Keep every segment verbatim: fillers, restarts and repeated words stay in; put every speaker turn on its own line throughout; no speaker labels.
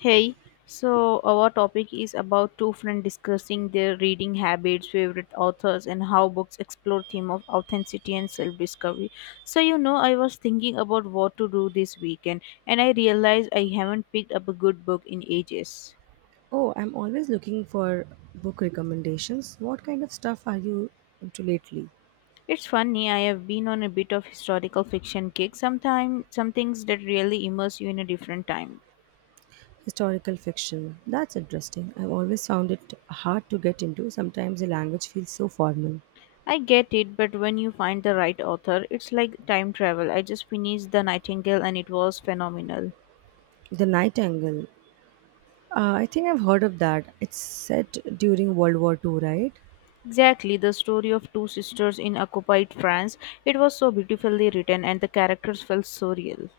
Hey, so our topic is about two friends discussing their reading habits, favorite authors, and how books explore theme of authenticity and self-discovery. So you know, I was thinking about what to do this weekend, and I realized I haven't picked up a good book in ages.
Oh, I'm always looking for book recommendations. What kind of stuff are you into lately?
It's funny, I have been on a bit of historical fiction kick. Sometimes, some things that really immerse you in a different time.
Historical fiction. That's interesting. I've always found it hard to get into. Sometimes the language feels so formal.
I get it, but when you find the right author, it's like time travel. I just finished The Nightingale and it was phenomenal.
The Nightingale. Uh, I think I've heard of that. It's set during World War two, right?
Exactly, the story of two sisters in occupied France. It was so beautifully written and the characters felt so real.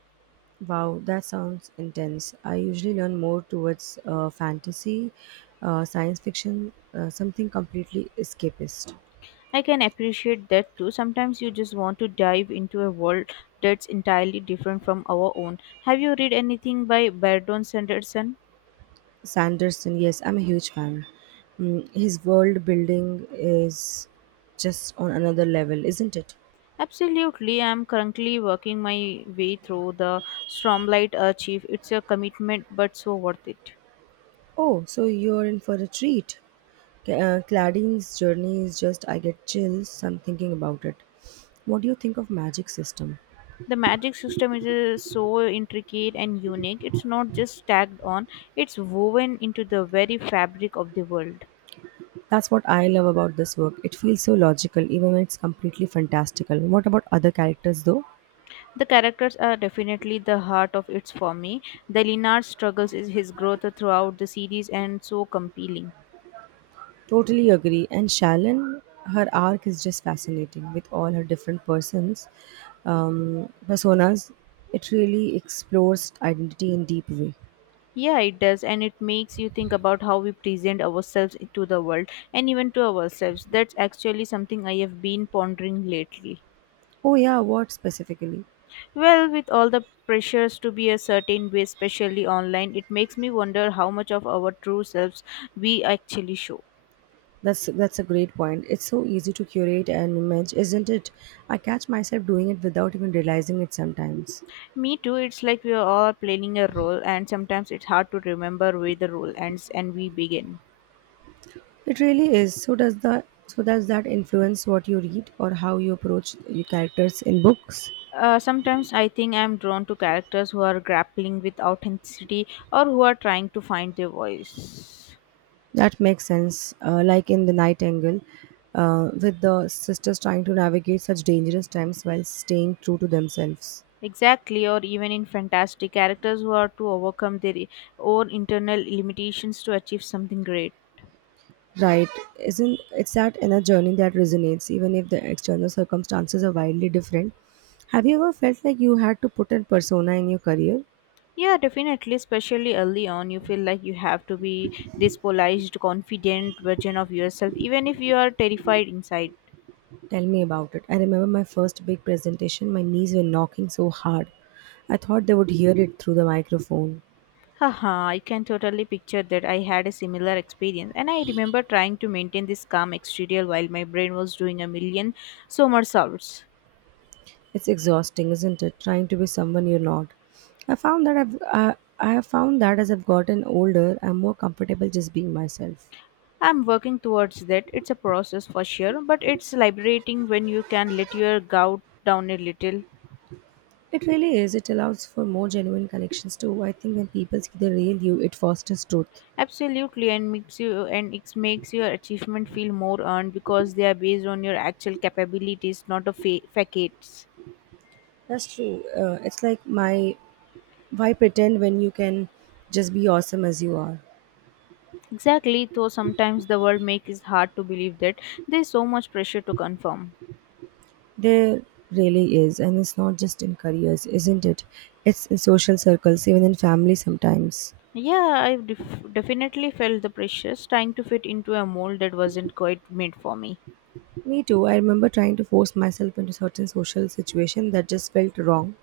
Wow, that sounds intense. I usually learn more towards uh, fantasy, uh, science fiction, uh, something completely escapist.
I can appreciate that too. Sometimes you just want to dive into a world that's entirely different from our own. Have you read anything by Berdon Sanderson?
Sanderson, yes, I'm a huge fan. Mm, his world building is just on another level, isn't it?
Absolutely, I'm currently working my way through the Stormlight Archive. It's a commitment but so worth it.
Oh, so you're in for a treat. Ca- Uh, Cladding's journey is just, I get chills. I'm thinking about it. What do you think of magic system?
The magic system is uh, so intricate and unique. It's not just tagged on, it's woven into the very fabric of the world.
That's what I love about this work. It feels so logical, even when it's completely fantastical. What about other characters, though?
The characters are definitely the heart of it for me. The Linard struggles is his growth throughout the series and so compelling.
Totally agree. And Shallon, her arc is just fascinating with all her different persons, um, personas. It really explores identity in deep way.
Yeah, it does, and it makes you think about how we present ourselves to the world and even to ourselves. That's actually something I have been pondering lately.
Oh yeah, what specifically?
Well, with all the pressures to be a certain way, especially online, it makes me wonder how much of our true selves we actually show.
That's that's a great point. It's so easy to curate an image, isn't it? I catch myself doing it without even realizing it sometimes.
Me too, it's like we are all playing a role, and sometimes it's hard to remember where the role ends and we begin.
It really is. So does the so does that influence what you read or how you approach your characters in books?
Uh, sometimes I think I'm drawn to characters who are grappling with authenticity or who are trying to find their voice.
That makes sense. Uh, like in The Nightingale, uh, with the sisters trying to navigate such dangerous times while staying true to themselves.
Exactly, or even in fantastic characters who are to overcome their own internal limitations to achieve something great.
Right? Isn't it's that inner journey that resonates, even if the external circumstances are wildly different? Have you ever felt like you had to put a persona in your career?
Yeah, definitely, especially early on, you feel like you have to be this polished, confident version of yourself, even if you are terrified inside.
Tell me about it. I remember my first big presentation. My knees were knocking so hard, I thought they would hear it through the microphone.
Haha, I can totally picture that. I had a similar experience, and I remember trying to maintain this calm exterior while my brain was doing a million somersaults.
It's exhausting, isn't it? Trying to be someone you're not. I found that I've I, I have found that as I've gotten older, I'm more comfortable just being myself.
I'm working towards that. It's a process for sure, but it's liberating when you can let your gout down a little.
It really is. It allows for more genuine connections too. I think when people see the real you, it fosters truth.
Absolutely, and makes you and it makes your achievement feel more earned because they are based on your actual capabilities, not a fa- facades.
That's true. Uh, it's like my why pretend when you can just be awesome as you are.
Exactly, though sometimes the world makes it hard to believe that there's so much pressure to confirm.
There really is, and it's not just in careers, isn't it? It's in social circles, even in family sometimes.
Yeah, I def- definitely felt the pressures trying to fit into a mold that wasn't quite made for me.
Me too. I remember trying to force myself into certain social situations that just felt wrong.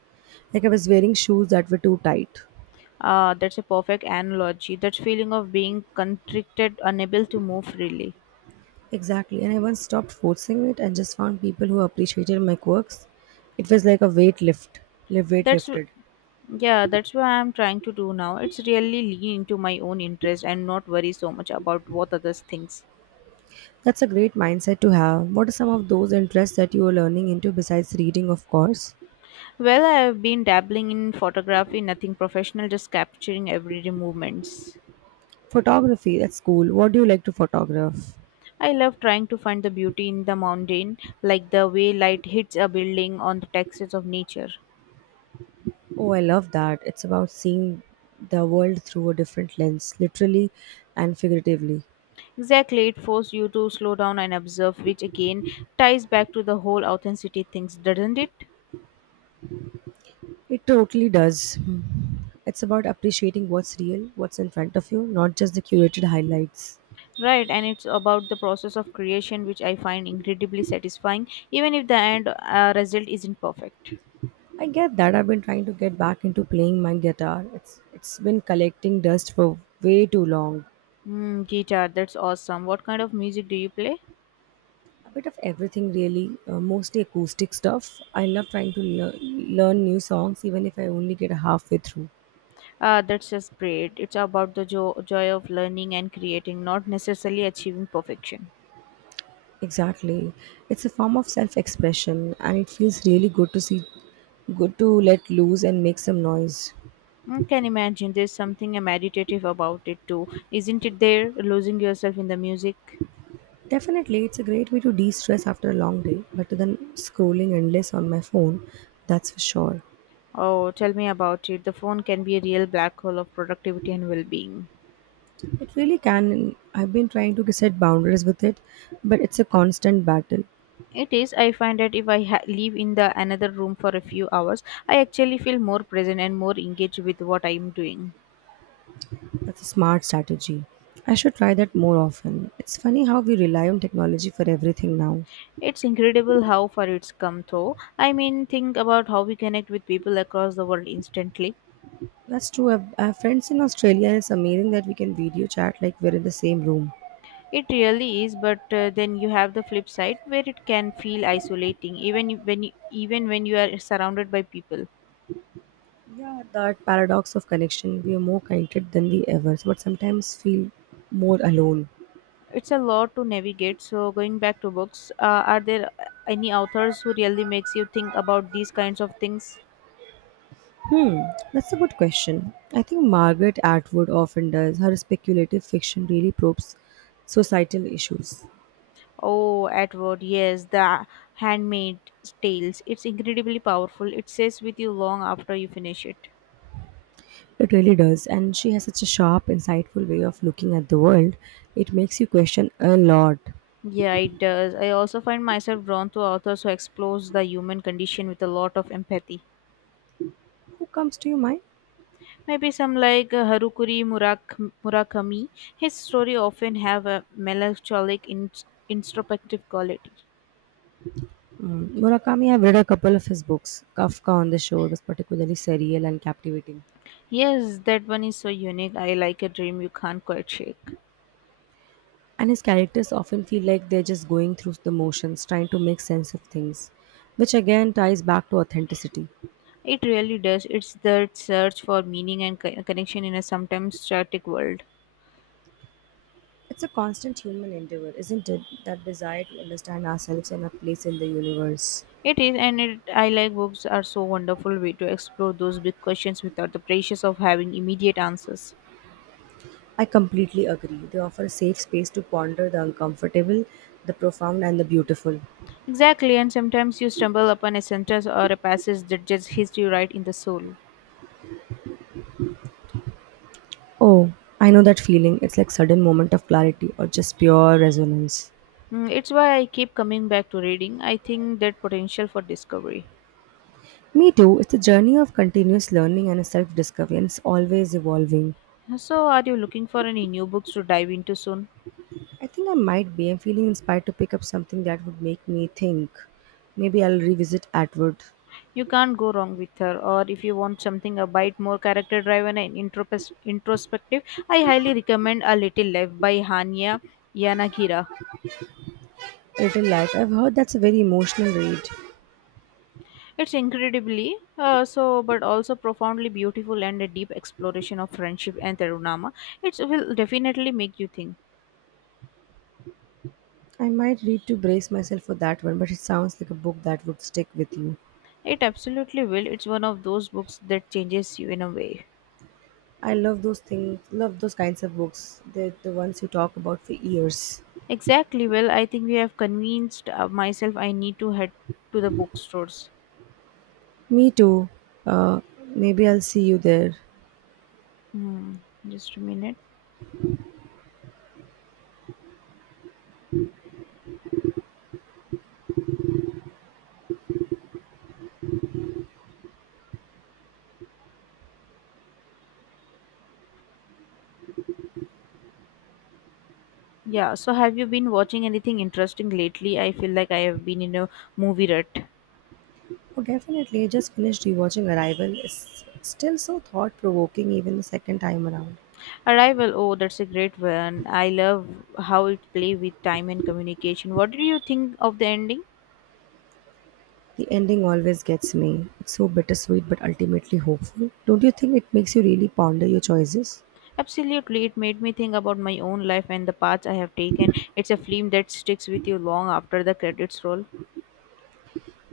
Like I was wearing shoes that were too tight.
Uh, that's a perfect analogy. That feeling of being constricted, unable to move freely.
Exactly. And I once stopped forcing it and just found people who appreciated my quirks. It was like a weight lift, live weight
That's
lifted.
Yeah, that's what I'm trying to do now. It's really lean into my own interest and not worry so much about what others thinks.
That's a great mindset to have. What are some of those interests that you are learning into besides reading, of course?
Well, I've been dabbling in photography, nothing professional, just capturing everyday movements.
Photography, that's cool. What do you like to photograph?
I love trying to find the beauty in the mountain, like the way light hits a building on the textures of nature.
Oh, I love that. It's about seeing the world through a different lens, literally and figuratively.
Exactly, it forces you to slow down and observe, which again ties back to the whole authenticity things, doesn't it?
It totally does. Hmm. It's about appreciating what's real, what's in front of you, not just the curated highlights.
Right, and it's about the process of creation, which I find incredibly satisfying, even if the end uh, result isn't perfect.
I get that I've been trying to get back into playing my guitar. It's it's been collecting dust for way too long.
Mm, guitar, that's awesome. What kind of music do you play?
A bit of everything really, uh, mostly acoustic stuff. I love trying to lear- learn new songs even if I only get halfway through.
Uh, that's just great. It's about the jo- joy of learning and creating, not necessarily achieving perfection.
Exactly. It's a form of self-expression and it feels really good to see good to let loose and make some noise.
I can imagine there's something meditative about it too, isn't it? There, losing yourself in the music.
Definitely, it's a great way to de stress after a long day, better than scrolling endless on my phone, that's for sure.
Oh, tell me about it. The phone can be a real black hole of productivity and well being.
It really can, and I've been trying to set boundaries with it, but it's a constant battle.
It is. I find that if I ha- live in the another room for a few hours, I actually feel more present and more engaged with what I am doing.
That's a smart strategy. I should try that more often. It's funny how we rely on technology for everything now.
It's incredible how far it's come though. I mean, think about how we connect with people across the world instantly.
That's true. I've- I have friends in Australia, and it's amazing that we can video chat like we're in the same room.
It really is, but uh, then you have the flip side where it can feel isolating, even if- when you, even when you are surrounded by people.
Yeah, that paradox of connection. We are more connected than we ever, but sometimes feel more alone.
It's a lot to navigate. So, going back to books, uh, are there uh, any authors who really makes you think about these kinds of things?
Hmm, that's a good question. I think Margaret Atwood often does. Her speculative fiction really probes societal issues.
Oh, Edward, yes, the handmade tales. It's incredibly powerful. It stays with you long after you finish it.
It really does. And she has such a sharp, insightful way of looking at the world. It makes you question a lot.
Yeah, it does. I also find myself drawn to authors who explores the human condition with a lot of empathy.
Who comes to your mind?
Maybe some like uh, Harukuri Murak- Murakami. His story often have a melancholic, in- introspective quality.
Hmm, Murakami, I've read a couple of his books. Kafka on the Shore was particularly surreal and captivating.
Yes, that one is so unique. I like a dream you can't quite shake.
And his characters often feel like they're just going through the motions, trying to make sense of things, which again ties back to authenticity.
It really does. It's that search for meaning and co- connection in a sometimes static world.
It's a constant human endeavor, isn't it? That desire to understand ourselves and our place in the universe.
It is, and it, I like books are so wonderful way to explore those big questions without the pressures of having immediate answers.
I completely agree. They offer a safe space to ponder the uncomfortable, the profound, and the beautiful.
Exactly, and sometimes you stumble upon a sentence or a passage that just hits you right in the soul.
Oh, I know that feeling. It's like sudden moment of clarity or just pure resonance.
Mm, it's why I keep coming back to reading. I think that potential for discovery.
Me too. It's a journey of continuous learning and self-discovery, and it's always evolving.
So, are you looking for any new books to dive into soon?
I think I might be. I'm feeling inspired to pick up something that would make me think. Maybe I'll revisit Atwood.
You can't go wrong with her, or if you want something a bit more character driven and intropes- introspective, I highly recommend A Little Life by Hania Yanagira.
Little Light. I've heard that's a very emotional read.
It's incredibly uh, so, but also profoundly beautiful and a deep exploration of friendship and Tarunama. It will definitely make you think.
I might need to brace myself for that one, but it sounds like a book that would stick with you.
It absolutely will. It's one of those books that changes you in a way.
I love those things, love those kinds of books. They're the ones you talk about for years.
Exactly. Well, I think we have convinced uh, myself I need to head to the bookstores.
Me too. Uh, Maybe I'll see you there.
Hmm, just a minute. Yeah, so have you been watching anything interesting lately? I feel like I have been in a movie rut.
Oh, definitely. I just finished rewatching Arrival. It's still so thought provoking, even the second time around.
Arrival, oh, that's a great one. I love how it play with time and communication. What did you think of the ending?
The ending always gets me. It's so bittersweet, but ultimately hopeful. Don't you think it makes you really ponder your choices?
Absolutely, it made me think about my own life and the paths I have taken. It's a film that sticks with you long after the credits roll.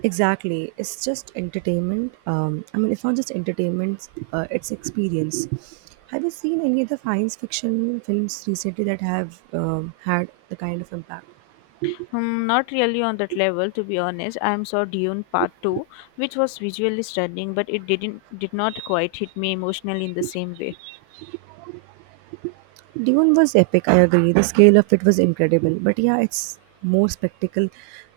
Exactly. It's just entertainment. Um, I mean, it's not just entertainment, uh, it's experience. Have you seen any other science fiction films recently that have um, had the kind of impact?
Hmm, not really on that level, to be honest. I am saw Dune Part Two, which was visually stunning, but it didn't did not quite hit me emotionally in the same way.
Dune was epic, I agree. The scale of it was incredible. But yeah, it's more spectacle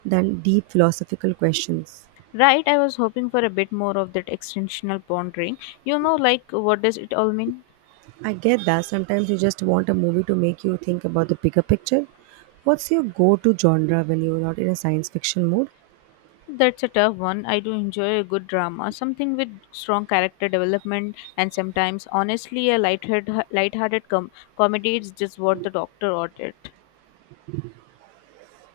than deep philosophical questions.
Right, I was hoping for a bit more of that extensional pondering. You know, like what does it all mean?
I get that. Sometimes you just want a movie to make you think about the bigger picture. What's your go to genre when you're not in a science fiction mood?
That's a tough one. I do enjoy a good drama, something with strong character development, and sometimes, honestly, a lighthearted, lighthearted com- comedy is just what the doctor ordered.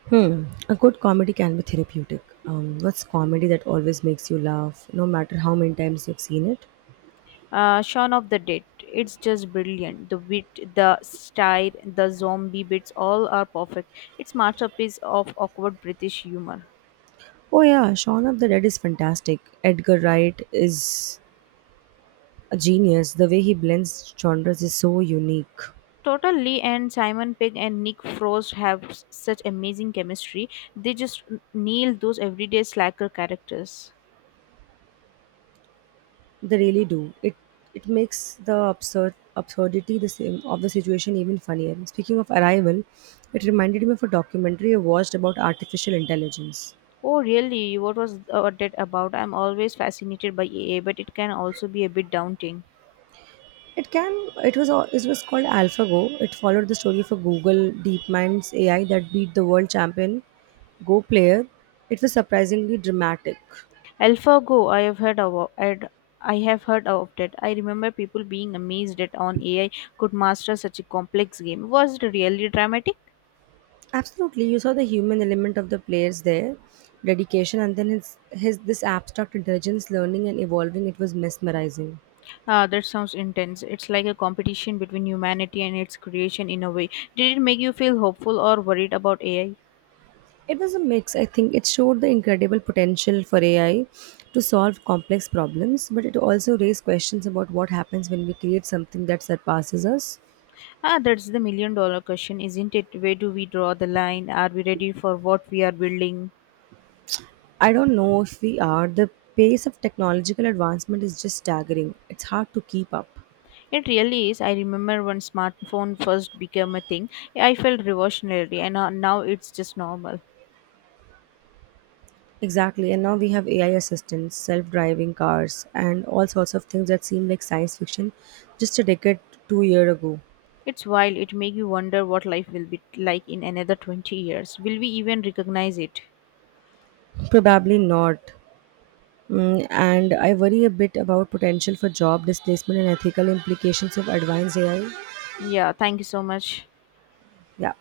Hmm. A good comedy can be therapeutic. Um, what's comedy that always makes you laugh, no matter how many times you've seen it?
Uh, Shaun of the Dead. It's just brilliant. The wit, the style, the zombie bits, all are perfect. It's masterpiece of awkward British humor.
Oh yeah, Shaun of the Dead is fantastic. Edgar Wright is a genius. The way he blends genres is so unique.
Total Lee and Simon Pegg and Nick Frost have s- such amazing chemistry. They just n- nail those everyday slacker characters.
They really do. It it makes the absurd absurdity the same of the situation even funnier. Speaking of Arrival, it reminded me of a documentary I watched about artificial intelligence.
Oh, really? What was uh, that about? I'm always fascinated by A A, but it can also be a bit daunting.
It can. It was. al- It was called AlphaGo. It followed the story of a Google DeepMind's A I that beat the world champion Go player. It was surprisingly dramatic.
AlphaGo, I have heard of I'd- I have heard of that. I remember people being amazed that on A I could master such a complex game. Was it really dramatic?
Absolutely, you saw the human element of the players there, dedication, and then his his this abstract intelligence, learning and evolving. It was mesmerizing.
Ah, that sounds intense. It's like a competition between humanity and its creation in a way. Did it make you feel hopeful or worried about A I?
It was a mix. I think it showed the incredible potential for A I to solve complex problems, but it also raised questions about what happens when we create something that surpasses us.
Ah, that's the million dollar question, isn't it? Where do we draw the line? Are we ready for what we are building?
I don't know if we are. The pace of technological advancement is just staggering. It's hard to keep up.
It really is. I remember when smartphone first became a thing, I felt revolutionary and uh, now it's just normal.
Exactly, and now we have A I assistants, self driving cars, and all sorts of things that seem like science fiction just a decade, two year ago.
It's wild. It makes you wonder what life will be like in another twenty years. Will we even recognize it?
Probably not. Mm, and I worry a bit about potential for job displacement and ethical implications of advanced A I.
Yeah, thank you so much.
Yeah.